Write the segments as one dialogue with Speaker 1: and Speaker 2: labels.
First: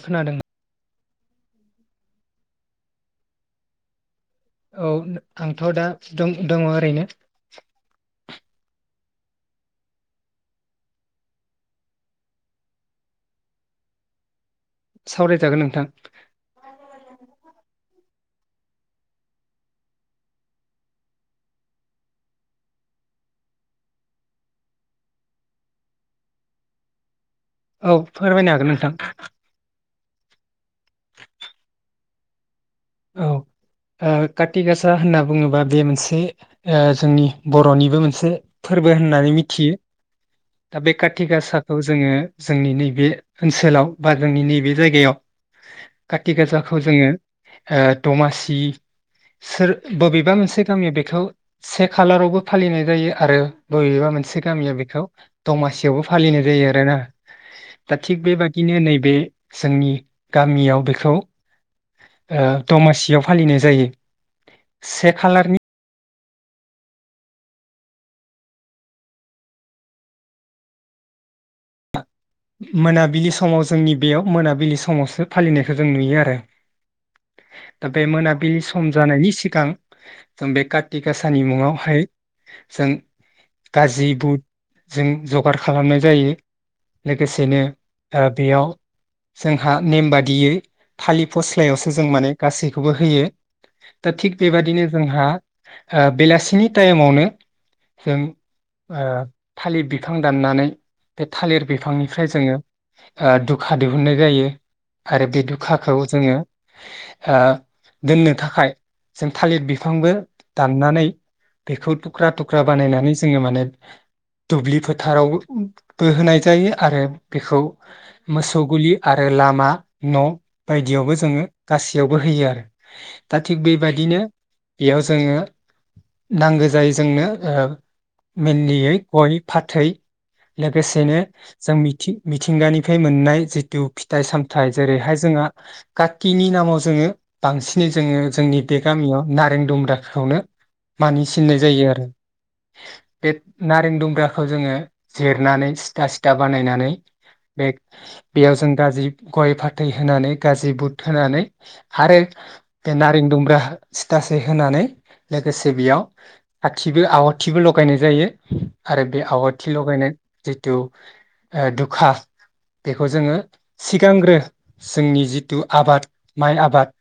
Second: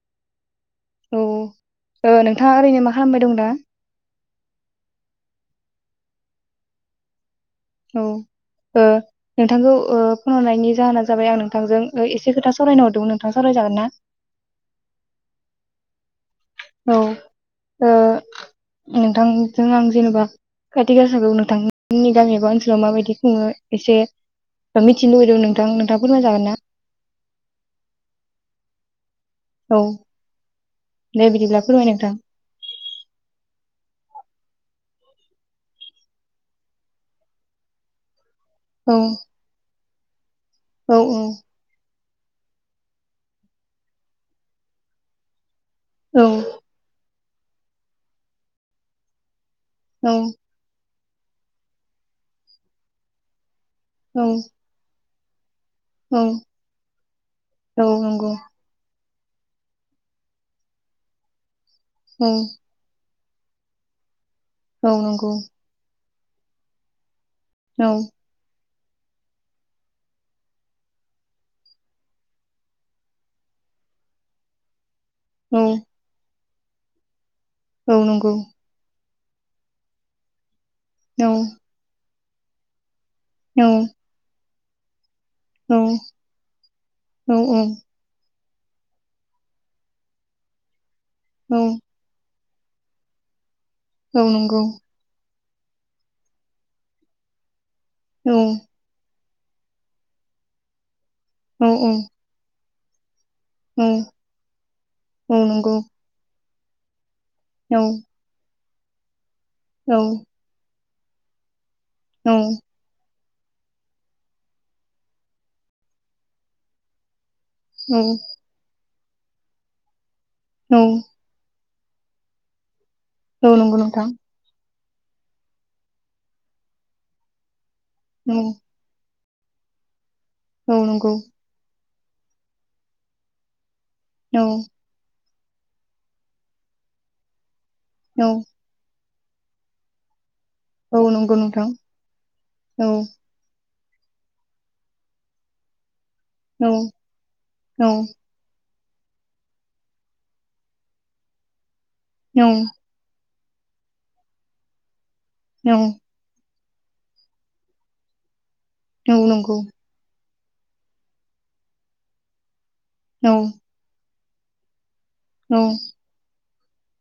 Speaker 1: खोनादों न
Speaker 2: औ ओ नोंथाङा ओरैनो मा खालामबाय दं दा?
Speaker 1: औ आंथ' दा दं दङ ओरैनो
Speaker 2: औ ओ नोंथांखौ ओ फन हरनायनि जाहोना जाबाय आं नोंथांजों ओ एसे खोथा सावरायनो हरदोंमोन नोंथां सावरायजागोन ना?
Speaker 1: सावराय जागोन नोंथां
Speaker 2: औ ओ नोंथांजों आं जेन'बा खाथि गसाखौ नोंथांनि गामि एबा ओनसोलाव माबायदि खुङो एसे मिथिनो लुुबैदोंमोन नोंथां नोंथांआ फोरमाय जागोन ना?
Speaker 1: औ फोरमायनो हागोन नोंथां
Speaker 2: औ दे बिदिब्ला फोरमाय नोंथां
Speaker 1: औ ओ काति गासा होनना बुङोबा बे मोनसे ओ जोंनि बर'निबो मोनसे
Speaker 2: औ
Speaker 1: फोरबो होननानै मिथियो दा बे
Speaker 2: औ
Speaker 1: काति गासाखौ जोङो जोंनि नैबे ओनसोलाव बा जोंनि नैबे जायगायाव
Speaker 2: औ
Speaker 1: काति गासाखौ जोङो ओ दमासि सोर बबेबा मोनसे गामियाव बे खौ से खालारावबो फालिनाय जायो आरो बबेबा
Speaker 2: औ
Speaker 1: मोनसे गामिया बेखौ दमासियावबो
Speaker 2: औ
Speaker 1: फालिनाय जायो आरोना
Speaker 2: औ
Speaker 1: दा थिग
Speaker 2: नंगौ
Speaker 1: बेबादिनो नैबे जोंनि गामियाव बेखौ
Speaker 2: औ
Speaker 1: ओ दमासियाव फालिनाय जायो
Speaker 2: औ
Speaker 1: से
Speaker 2: नंगौ
Speaker 1: खालारनि
Speaker 2: औ
Speaker 1: मोनाबिलि समाव जोंनि बेयाव मोनाबिलि समावसो
Speaker 2: औ
Speaker 1: फालिनायखौ जों नुयो आरो दा
Speaker 2: औ
Speaker 1: बे
Speaker 2: नंगौ
Speaker 1: मोनाबिलि सम जानायनि सिगां जोंबे काति
Speaker 2: औ
Speaker 1: गाासानि मुङावहाय जों गाजि बुट जों जगार खालामनाय जायो
Speaker 2: औ
Speaker 1: लोगोसेनो ओ दा बेयाव जोंहा नेम बादियै थालि
Speaker 2: औ
Speaker 1: फस्लायावसो जों माने गासैखौबो होयो । दा
Speaker 2: औ
Speaker 1: थिग
Speaker 2: नंगौ
Speaker 1: बेबादिनो जोंहा हो बेलासिनि टाइमावनो जों
Speaker 2: औ
Speaker 1: ओ थालिर बिफां दाननानै बे था
Speaker 2: औ औ
Speaker 1: बिफांनिफ्राय जोङो हो दुखा
Speaker 2: औ
Speaker 1: दिहुननाय जायो आरो
Speaker 2: औ
Speaker 1: बे
Speaker 2: नंगौ
Speaker 1: दुखाखौ जोङो हो
Speaker 2: औ
Speaker 1: दोननो थाखाय जों थालिर
Speaker 2: औ
Speaker 1: बिफांबो दाननानै [inaudible] बेखौ थुख्रा
Speaker 2: औ
Speaker 1: थुख्रा बानायनानै ज जोङो माने दुब्लि फोथारावबउ बो होनाय जा जायो आरो बेखौ
Speaker 2: औ
Speaker 1: मोसौ गलि आरो लामा न' बायदियावबो जोङो गासैयावबो होयो आरो दा
Speaker 2: औ
Speaker 1: थिग
Speaker 2: नंगौ नोंथां
Speaker 1: बेबादिनो बेयाव जोङो नांगौ जायो जोंनो ओ
Speaker 2: औ
Speaker 1: मेनलियै गय फाथै
Speaker 2: औ नंगौ
Speaker 1: लोगोसेनो जों मिथि मिथिंगानिफ्राय मोननाय जि दिउ फिथाइ
Speaker 2: औ
Speaker 1: सामथायाइ जेरैहाय जोंहा काकिनि नामाव जोङो बांसि नि
Speaker 2: औ
Speaker 1: जोङो जोंनि बे गामियाव नारें दुमब्रा खावनो
Speaker 2: औ नंगौ
Speaker 1: मानिसिननाय
Speaker 2: नोंथां
Speaker 1: जायो आरो
Speaker 2: औ
Speaker 1: बेब नारें दुमब्राखौ जोङो जेरनानै सिथा सिथ दा
Speaker 2: औ
Speaker 1: बानायनानै बे
Speaker 2: औ
Speaker 1: बेयाव जों गाजि गय फाथै होनानै गाजि बुट होनानै सारे
Speaker 2: औ
Speaker 1: देन नारें दं। [unintelligible] सिथासे होनानै लोगोसे बेयाव आथिबो आवाथिबो लगायनाय जायो। आरो
Speaker 2: औ
Speaker 1: बे
Speaker 2: नंगौ
Speaker 1: आवाथि लगायनाय जितु ए दखाहा बेखौ
Speaker 2: औ
Speaker 1: जोंङो सिगांग्रो [inaudible] जोंनि जितु
Speaker 2: औ
Speaker 1: आबाद माइ आबाद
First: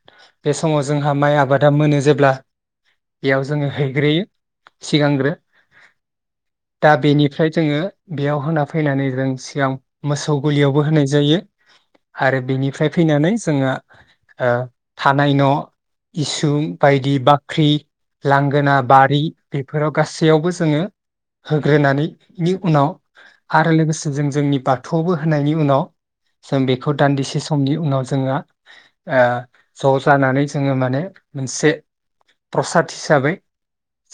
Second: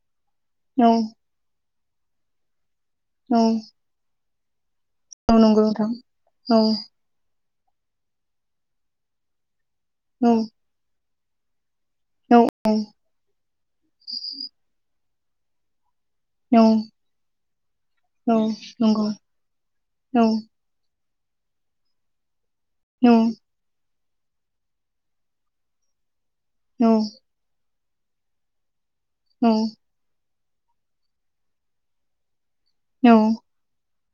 Speaker 1: बे समाव जोंहा माइ आबाद दा मोनो जेब्ला
Speaker 2: औ
Speaker 1: बेयाव जोंङो हैग्रोयो सिगांग्रो
Speaker 2: औ नंगौ नोंथां औ
Speaker 1: फ्राय जोंङो बेयाव होना फैनानै जों सिगां
Speaker 2: औ
Speaker 1: मोसौ गलियावबो होनाय जायो
Speaker 2: औ
Speaker 1: आरो
Speaker 2: औ
Speaker 1: बिनिफ्राय फैनानै जोंङा ओ थानाय न' इसुं बायदि बाख्रि लांगोना बारि
Speaker 2: नंगौ औ
Speaker 1: बेफोराव गासैयावबो जोंङो होग्रोनानै बि
Speaker 2: औ
Speaker 1: उनाव आरो लोगोसे जों जोंनि बाथौआवबो होनायनि उनाव जों
Speaker 2: औ
Speaker 1: बेखौ दान्दिसे समनि उनाव जोंङो आ
Speaker 2: औ औ
Speaker 1: ज' जानानै जोंङो माने मोनसे प्रसाद हिसाबै
Speaker 2: नंगौ औ नंगौ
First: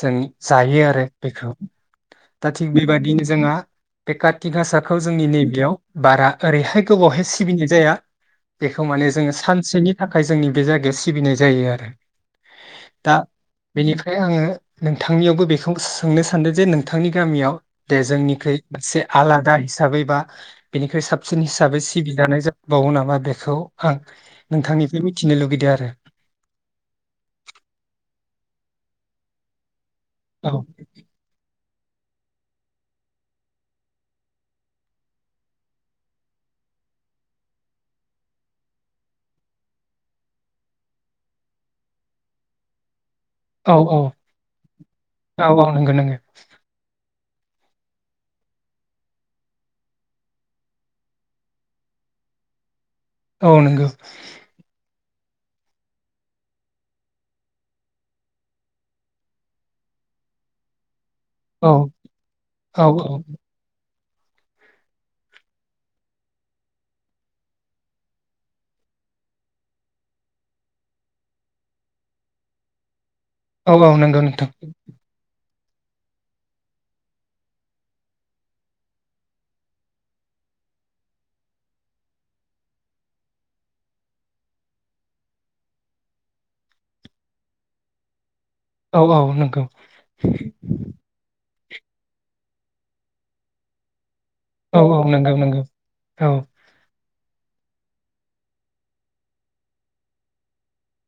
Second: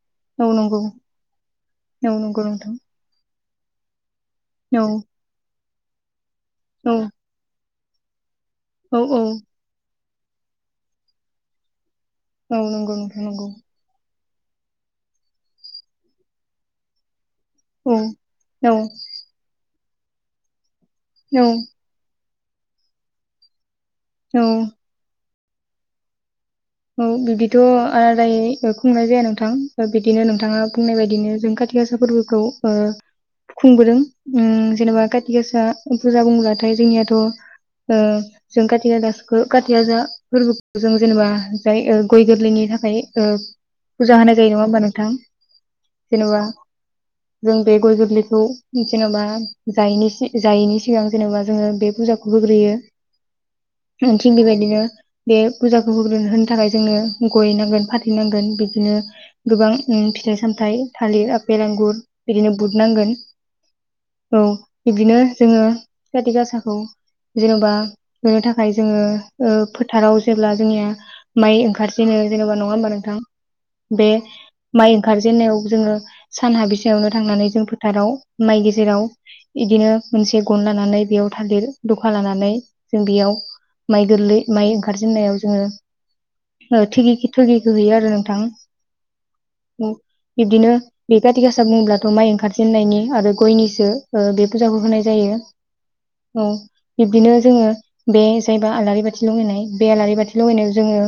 Speaker 1: जों
Speaker 2: नोंथां
Speaker 1: जायो
Speaker 2: औ
Speaker 1: आरो बेखौ दा थिग
Speaker 2: औ औ
Speaker 1: बेबादिनो जोंहा बे काति गासाखौ जोंनि नैबेयाव बारा ओरैहाय गोबावहाय सिबिनाय जाया बेखौ माने जोङो
Speaker 2: औ
Speaker 1: सानसेनि थाखाय जोंनि बे जायगाया सिबिनाय जायो आरो
Speaker 2: औ नंगौ नोंथां नंगौ
Speaker 1: फ्राय आङो नोंथांनियावबो बेखौ सोंनो सानदों जे नोंथांनि गामियाव
Speaker 2: औ
Speaker 1: दे जोंनिख्रै
Speaker 2: औ
Speaker 1: से आलादा हिसाबै बा बेनिख्रुइ साबसिन
Speaker 2: औ
Speaker 1: हिसाबै सिबिजानाय बावो नामा बेखौ आं
Speaker 2: औ
Speaker 1: नोंथांनिफ्राय मिथिनो लुगैदो आरो
Speaker 2: औ बिदिथ' आलादायै ओ खुंनाय जाया नोंथां। बिदिनो नोंथाङा बुंनाय बायदिनो जों खाथि काथि गासा फोरबोखौ ओ खुंबोदों उम जेनेबा काथि गासा फुजा बुंब्लाथाय जोंनियाथ' ओ जों काथि काथि गासा फोरबोखौ जों जेनेबा बाय ओ गय गोरलैनि थाखाय ओ
Speaker 1: औ औ
Speaker 2: फुजा होनाय जायो नङा होमबा नोंथां
Speaker 1: औ औ नंगौ नंगौ
Speaker 2: जेनेबा जों बे गय गोरलैखौ जेनबा जायनिसि जायैनि सिगां जेनेबा जोङो बे फुजाखौ होग्रोयो।
Speaker 1: औ नंगौ
Speaker 2: थिग बेबादिनो बे फुजाखौ होग्रोनो होन थाखाय जोंनो गय नांगोन फाथैनांगोन बिदिनो गोबां उम फिथाइ सामथाइ थालिर आफपेल
Speaker 1: औ
Speaker 2: आंगुर बिदिनो बुद
Speaker 1: औ
Speaker 2: नांगोन। औ इब्दिनो जोङो खाथि गासाखौ जेन'बा होनो थाखाय जोङो ओ फोथाराव जेब्ला जोंनिया माइ ओंखारजेनो जेनबा नङा होमबा नोंथां?
Speaker 1: औ औ
Speaker 2: बे
Speaker 1: नंगौ नोंथां
Speaker 2: माइ ओंखारजेननायाव जोङो सान हाबिसोयावनो थांनानै जों फोथाराव माइ गेजेराव इदिनो मोनसे गन लानानै बेयाव थालिर दखा लानानै जों बेयाव माइ गोरलै माइ ओंखारजेननायाव जोङो ओ थोगि-थोगिखो हैयो आरो नोंथां।
Speaker 1: औ औ नंगौ
Speaker 2: [unintelligible] बिब्दिनो बे काति [unintelligible] बुङोब्लाथ' माइ ओंखारजेननायनि आरो गयनिसो। ओ बे फुजाखौ
Speaker 1: औ
Speaker 2: होनाय
Speaker 1: औ नंगौ
Speaker 2: जायो
Speaker 1: नंगौ
Speaker 2: औ बिब्दिनो जोङो बे जायबा आलारि बाथि लगायनाय बे आलारि बाथि लगायनायाव जोङो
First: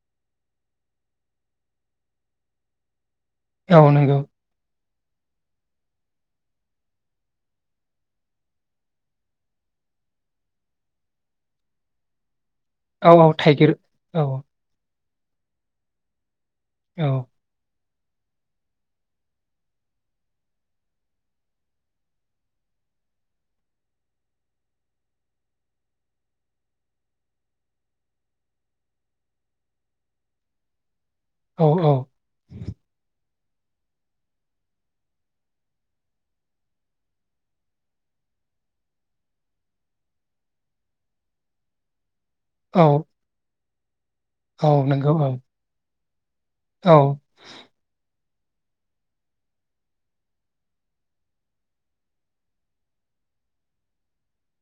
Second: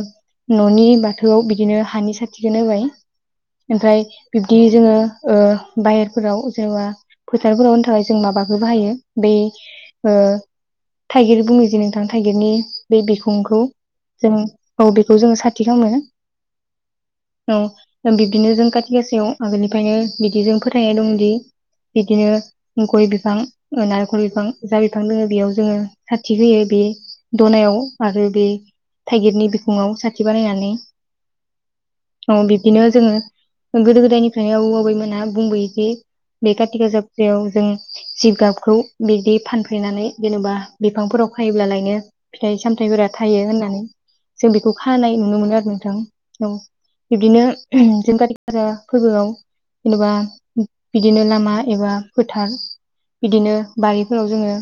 Speaker 2: न'नि बाथौआव बिदिनो हानि साथिखोनो होबाय।
Speaker 1: औ
Speaker 2: ओमफ्राय
Speaker 1: नंगौ
Speaker 2: बिब्दि जोङो ओ बाहेरफोराव जेनबा फोथारफोराव होनो थाखाय जों माबाखो बाहायो बै ओ थाइगिर बुङै जे नोंथां थाइगिरनि बे
Speaker 1: औ औ
Speaker 2: बिखुंखौ
Speaker 1: थाइगिर औ
Speaker 2: जों औ बेखौ जोङो साथि खामो ।
Speaker 1: औ
Speaker 2: औ बिब्दिनो जों काति गासायाव आगोलनिफ्रायनो बिदि जों फोथायनाय दंदि बिदिनो गय बिफां नारेंखल बिफां जा बिफां दङ बेयाव जोङो साथि होयो बे दनायाव आरो बे थाइगिरनि ब बिखङाव साथि बानायनानै औ बिबदिनो जोङो गोदो गोदायनिफ्रायनो आबौ आबैमोना बुंबोदि बे कति गाजा पुजायाव जों जिगाबखौ बिदि फानफ्रेनानै जेन'बा बिफांफोराव खायोब्लालायनो फिथाइ
Speaker 1: औ
Speaker 2: सामथायाइफोरा थायो होननानै। जों
Speaker 1: औ
Speaker 2: बेखौ
Speaker 1: नंगौ
Speaker 2: खानाय
Speaker 1: औ
Speaker 2: नुनो मोनो आरो नोंथां। औ बिब्दिनो जों काति आरो फोरबोआव जेन'बा बिदिनो लामा एबा फोथार बिदिनो बारिफोराव जोङो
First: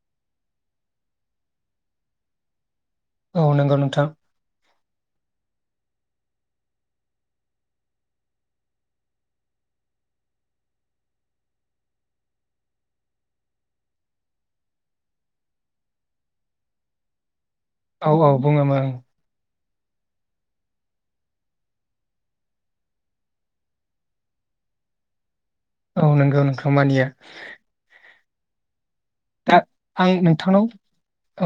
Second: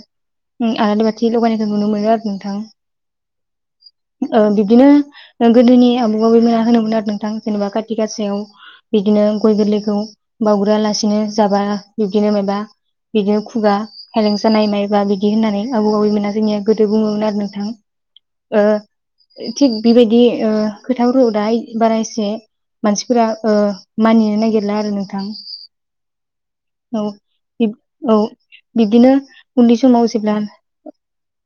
Speaker 2: आलारि बाथि लगायनायखौ नुनो मोनो आरो नोंथां।
Speaker 1: औ नंगौ नोंथां।
Speaker 2: ओ बिब्दिनो गोदोनि आबौ आबैमोना होनोमोन आरो नोंथां जेनेबा खाथि गासायाव बिदिनो गय गोरलैखौ बाउग्रो लासिनो जाबा बिब्दिनो माबा बिदिनो खुगा खायलें जानाय मायबा बिदि होननानै आबौ आबैमोना जोंनिया गोदो बुङोमोन आरो नों
Speaker 1: औ औ बुङोमोन।
Speaker 2: थिग बेबायदि खोथाफोरखौ दाहाय बारा एसे मानसिफोरा ओ मानिनो नागिरला आरो नोंथां।
Speaker 1: औ नंगौ नों
Speaker 2: औ
Speaker 1: मानिया।
Speaker 2: औ बिब्दिनो
Speaker 1: दा
Speaker 2: उन्दै समाव
Speaker 1: आं
Speaker 2: जेब्ला
Speaker 1: नोंथांनाव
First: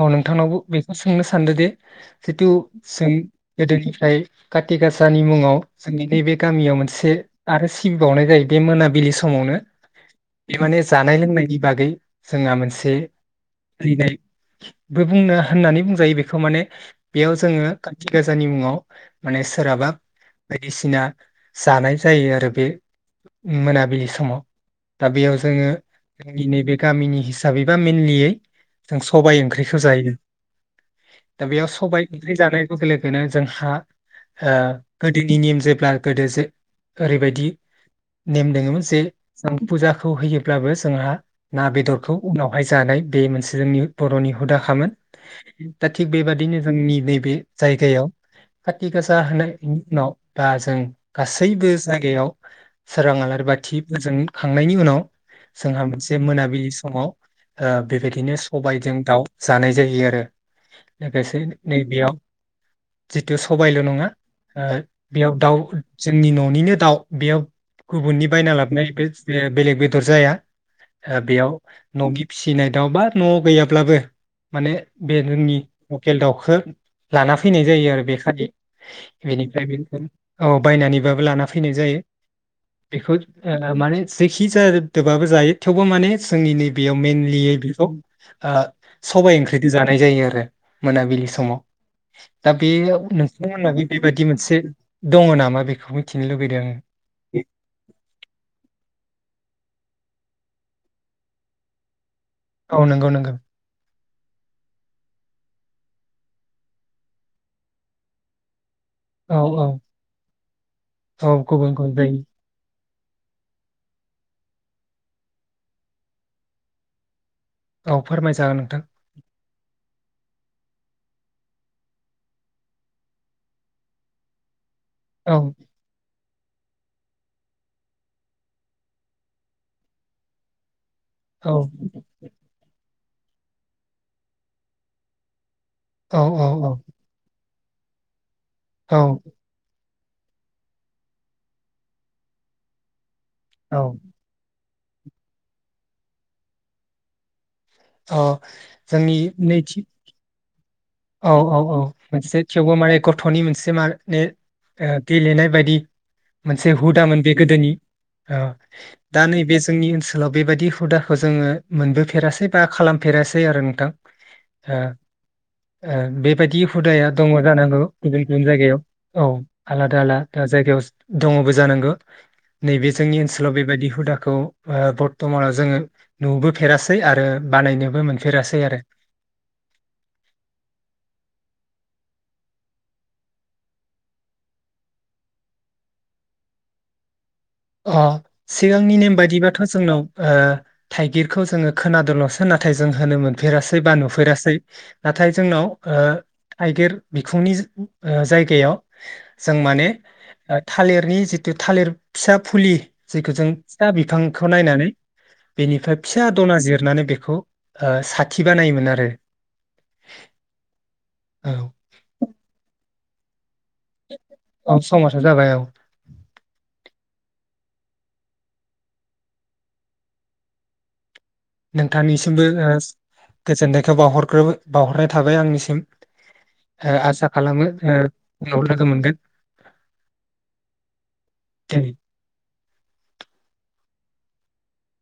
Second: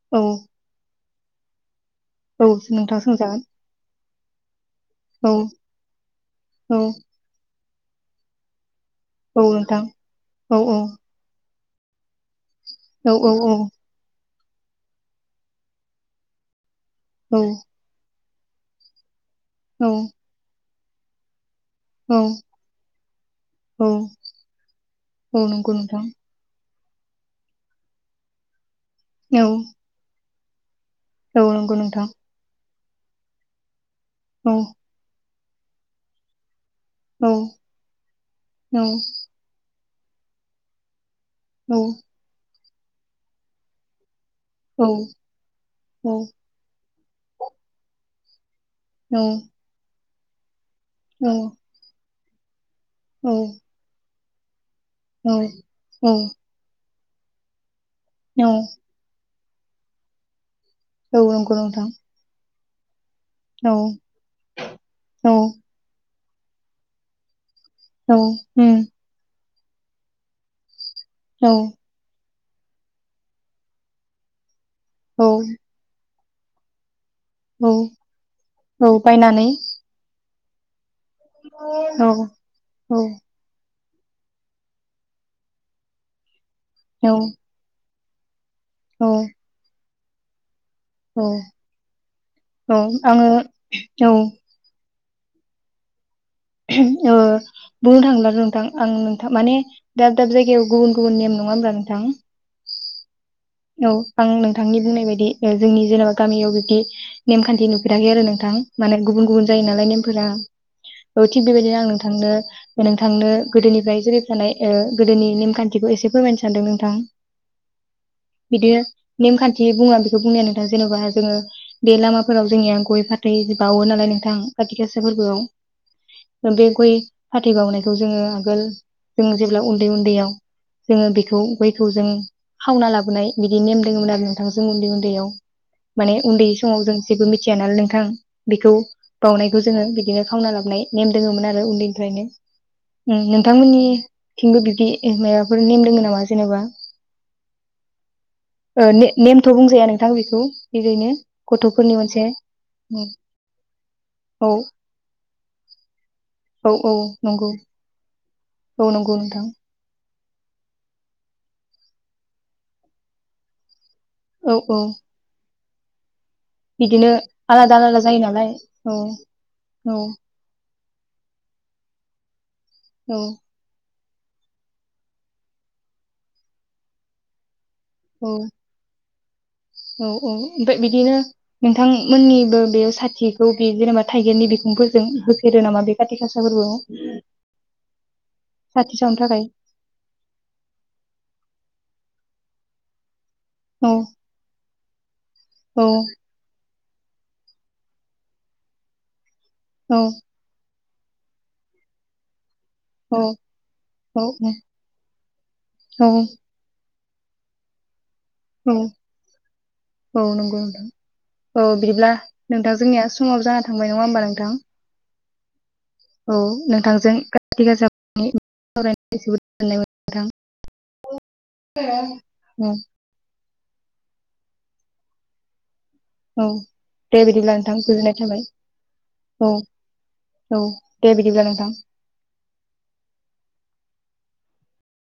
Speaker 1: औ नोंथांनावबो बेखौ सोंनो सानदों दे
Speaker 2: औ नोंथां सोंजागोन
Speaker 1: [unintelligible] गोदोनिफ्राय काति गासानि
Speaker 2: औ
Speaker 1: मुङाव जोंनि नैबे गामियाव
Speaker 2: औ
Speaker 1: मोनसे आरो सिबिबावनाय जायो बे मोना बिलि
Speaker 2: औ
Speaker 1: समावनो
Speaker 2: नोंथां
Speaker 1: बे
Speaker 2: औ औ
Speaker 1: माने जानाय लोंनायनि बागै जोंहा मोनसे
Speaker 2: औ औ औ
Speaker 1: फालिनाय बो बुंनो होननानै बुंजायो बेखौ माने बेयाव
Speaker 2: औ
Speaker 1: जोंङो काति गोजानि मुङाव माने
Speaker 2: औ
Speaker 1: सोराबा बायदिसिना जानाय
Speaker 2: औ
Speaker 1: जायो आरो बे
Speaker 2: औ
Speaker 1: मोनाबिलि समाव दा बेयाव
Speaker 2: औ
Speaker 1: जोङो
Speaker 2: नंगौ नोंथां
Speaker 1: जोंनि नैबे गामिनि हिसाबैबा मेनलियै जों सबाइ
Speaker 2: औ
Speaker 1: ओंख्रिखौ जायो।
Speaker 2: औ
Speaker 1: दा बेयाव
Speaker 2: नंगौ
Speaker 1: सबाय
Speaker 2: नोंथां
Speaker 1: ओंख्रि जानाय [unintelligible] जों हा
Speaker 2: औ
Speaker 1: हो गोदि इ निम एप्लाइारसे [unintelligible]
Speaker 2: औ
Speaker 1: ओरैबायदि नेम
Speaker 2: औ
Speaker 1: दोङोमोन जे फुजाखौ होयोब्लाबो जोंहा ना
Speaker 2: औ
Speaker 1: बेदरखौ। बेवहाय जानाय बे मोनसे जोंनि बर'नि
Speaker 2: औ
Speaker 1: हुदाखामोन दा
Speaker 2: औ
Speaker 1: थिग बेबादिनो जोंनि नैबे जायगायाव काति
Speaker 2: औ
Speaker 1: गासा होनाय उनाव बाज [unintelligible] जों गासैबो जायगायाव सोरां
Speaker 2: औ
Speaker 1: आलारि बाथिफोजों [unintelligible] उनाव जोंहा
Speaker 2: औ
Speaker 1: मोनसे मोनाबिलि समाव। आ। बेबायदिनो सबायजों दाउ। जानाय जायो आरो।
Speaker 2: औ
Speaker 1: लोगोसे
Speaker 2: नंगौ नोंथां
Speaker 1: नैबेयाव। जितु
Speaker 2: औ
Speaker 1: सबायल' नङा ओ
Speaker 2: औ
Speaker 1: बेयाव दाउ। जोंनि न'निनो दाउ बेयाव। गुबुननि बायना
Speaker 2: उम
Speaker 1: लाबोनाय बे। बेलेग बेदर जाया।
Speaker 2: औ
Speaker 1: बेयाव। फिसिनाय दाउ बा न'आव गैयाब्लाबो। माने बे
Speaker 2: औ
Speaker 1: जोंनि। लकेल दाउखो। लाना फैनाय
Speaker 2: औ
Speaker 1: जायो आरो बे खालि
Speaker 2: औ बायनानै
Speaker 1: बेनिफ्राय बे। औ बायनानै। लाना फैनाय
Speaker 2: औ
Speaker 1: जायो
Speaker 2: औ औ
Speaker 1: बेखौ ओ माने। जायखिजायादोब्लाबो जायो थेवबो माने जोंनि नैबे बेयाव
Speaker 2: औ
Speaker 1: मेनलियै बेखौ। ओ
Speaker 2: औ
Speaker 1: सबाय ओंख्रिदो जा जानाय जायो आरो। मोनाबिलि
Speaker 2: औ
Speaker 1: समाव दा बे
Speaker 2: आङो
Speaker 1: नोंथांमोननादि बे
Speaker 2: औ
Speaker 1: बायदि मोनसे दङ नामा बेखौ मिथिनो लुबैदों आङो
Speaker 2: ओ बुंनो थांब्ला नोंथां आं नोंथां माने दाब दाब जायगायाव गुबुन गुबुन नेम नङा होमब्ला नोंथां?
Speaker 1: औ नंगौ नंगो।
Speaker 2: औ आं नोंथांनि बुंनाय बायदि जोंनि जेनेबा गामियाव बिदि नेमखान्थि नुफेराखै आरो नोंथां। माने गुबुन
Speaker 1: औ
Speaker 2: गुबुन जायो
Speaker 1: औ
Speaker 2: नालाय नेमफोरा औ
Speaker 1: औ
Speaker 2: थिग
Speaker 1: गुबुन
Speaker 2: बेबायदिनो आं
Speaker 1: गुबुन जायो
Speaker 2: नोंथांनो नोंथांनो गोदोनिफ्राय जुरै थानाय गोदोनि नेमखान्थिखौ एसे फोरमायनो सानदों नोंथां।
Speaker 1: औ फोरमायजागोन
Speaker 2: बिदिनो
Speaker 1: नोंथां
Speaker 2: नेमखान्थि बुङा बि बेखौ बुंनाया नोंथां जेनेबा जोङो बे लामाफोराव जोंनिया गय फाथै बावो नालाय नोंथां। खाथि गासा
Speaker 1: औ
Speaker 2: फोरबोआव। बे गय फाथै बावनायखौ जोङो आगोल जों जेब्ला उन्दै उन्दैयाव जोङो बेखौ
Speaker 1: औ
Speaker 2: गयखौ जों खावना लाबो । नुनाय बिदि नेम दङमोन आरो नोंथां जों उन्दै उन्दैयाव। माने
Speaker 1: औ
Speaker 2: उन्दै
Speaker 1: औ
Speaker 2: समाव जों जेबो मिथि चेनेल नोंथां । बेखौ
Speaker 1: औ
Speaker 2: बावनायखौ जोङो बिदिनो खावना लाबनाय नेम दोङोमोन आरो उन्दैनिफ्रायनो । नोंथांमोननि
Speaker 1: औ
Speaker 2: थिंबो बिब दि माबाफोर नेम दोङो नामा जेनेबा?
Speaker 1: अ जोंनि
Speaker 2: नेमथ'
Speaker 1: नैथि
Speaker 2: बुंजाया नोंथां बेखौ ओरैनो
Speaker 1: औ औ औ
Speaker 2: गथ'फोरनि
Speaker 1: मोनसे थेवबो माने गथ'नि मोनसे मा ने
Speaker 2: औ
Speaker 1: गेलेनाय बायदि मोनसे
Speaker 2: औ औ
Speaker 1: हुदामोन बे
Speaker 2: नंगौ
Speaker 1: गोदोनि ओ
Speaker 2: औ नंगौ
Speaker 1: दा
Speaker 2: नोंथां
Speaker 1: नैबे जोंनि ओनसो लाव बेबायदि हुदाखौ जोङो मोनबोफेरासै बा खालामफेरासै आरो नोंथां।
Speaker 2: औ
Speaker 1: ओ
Speaker 2: औ
Speaker 1: ओ बे बायदि हुदाया
Speaker 2: बिदिनो
Speaker 1: दङ
Speaker 2: आलादा
Speaker 1: जानांगौ
Speaker 2: आलादा जायो
Speaker 1: गुबुन गुबुन
Speaker 2: नालाय
Speaker 1: जायगायाव औ
Speaker 2: औ
Speaker 1: आलादा आलादा जायगायाव दङबो जानांगौ। नैबे जों
Speaker 2: औ
Speaker 1: ओनसोलाव बेबायदि हुदा। खौ बरथ'मानाव जोङो नुबोफेरासै आरो। बानायनोबो मोनफेरासै आरो।
Speaker 2: औ औ ओमफ्राय बिदिनो नोंथांमोननिबो बे साथिखौ बे जेनेबा थाइगिरनि बिखुंफोरजों होफेरो नामा बे काति गासा फोरबोआव?
Speaker 1: अ सिगांनि
Speaker 2: साथि
Speaker 1: नेम
Speaker 2: सावनो थाखाय
Speaker 1: बायदिबाथ' जोंनाव ओ थाइगिरखौ जोङो खोनादोंल'। सो नाथाय जों होनोमोन। फेरासै
Speaker 2: औ
Speaker 1: बा नुफेरासै। नाथाय जोंनाव
Speaker 2: औ
Speaker 1: ओ थाइगेर बिखुंनि ओ जायगायाव जों माने
Speaker 2: औ
Speaker 1: ओ थालिरनि जिथु थालिर सोब फुलि
Speaker 2: औ
Speaker 1: जेखौ जों फिसा
Speaker 2: औ
Speaker 1: बिफांखौ नायनानै बेनिफ्राय
Speaker 2: औ
Speaker 1: फिसा दना जिरनानै बे खो ओ सा
Speaker 2: औ औ नंगौ नोंथां औ बिदिब्ला नोंथां जोंनिया समाव जा‌ बाय नङा होमबा नोंथां
Speaker 1: औ समाथ' जाबाय औ
Speaker 2: औ नोंथांजों [unintelligible]
Speaker 1: नोंथांनिसिमबो
Speaker 2: नोंथां
Speaker 1: ओ गोजोन्नायखौ बावहरग्रोबो बावहरनाय थाबाय आंनिसिम
Speaker 2: औ
Speaker 1: ओ
Speaker 2: दे
Speaker 1: आसा
Speaker 2: बिदिब्ला
Speaker 1: खालामो
Speaker 2: नोंथां
Speaker 1: ओ
Speaker 2: गोजोननाय थाबाय
Speaker 1: उनाव लोगो मोनगोन।
Speaker 2: औ औ दे बिदिब्ला नोंथां।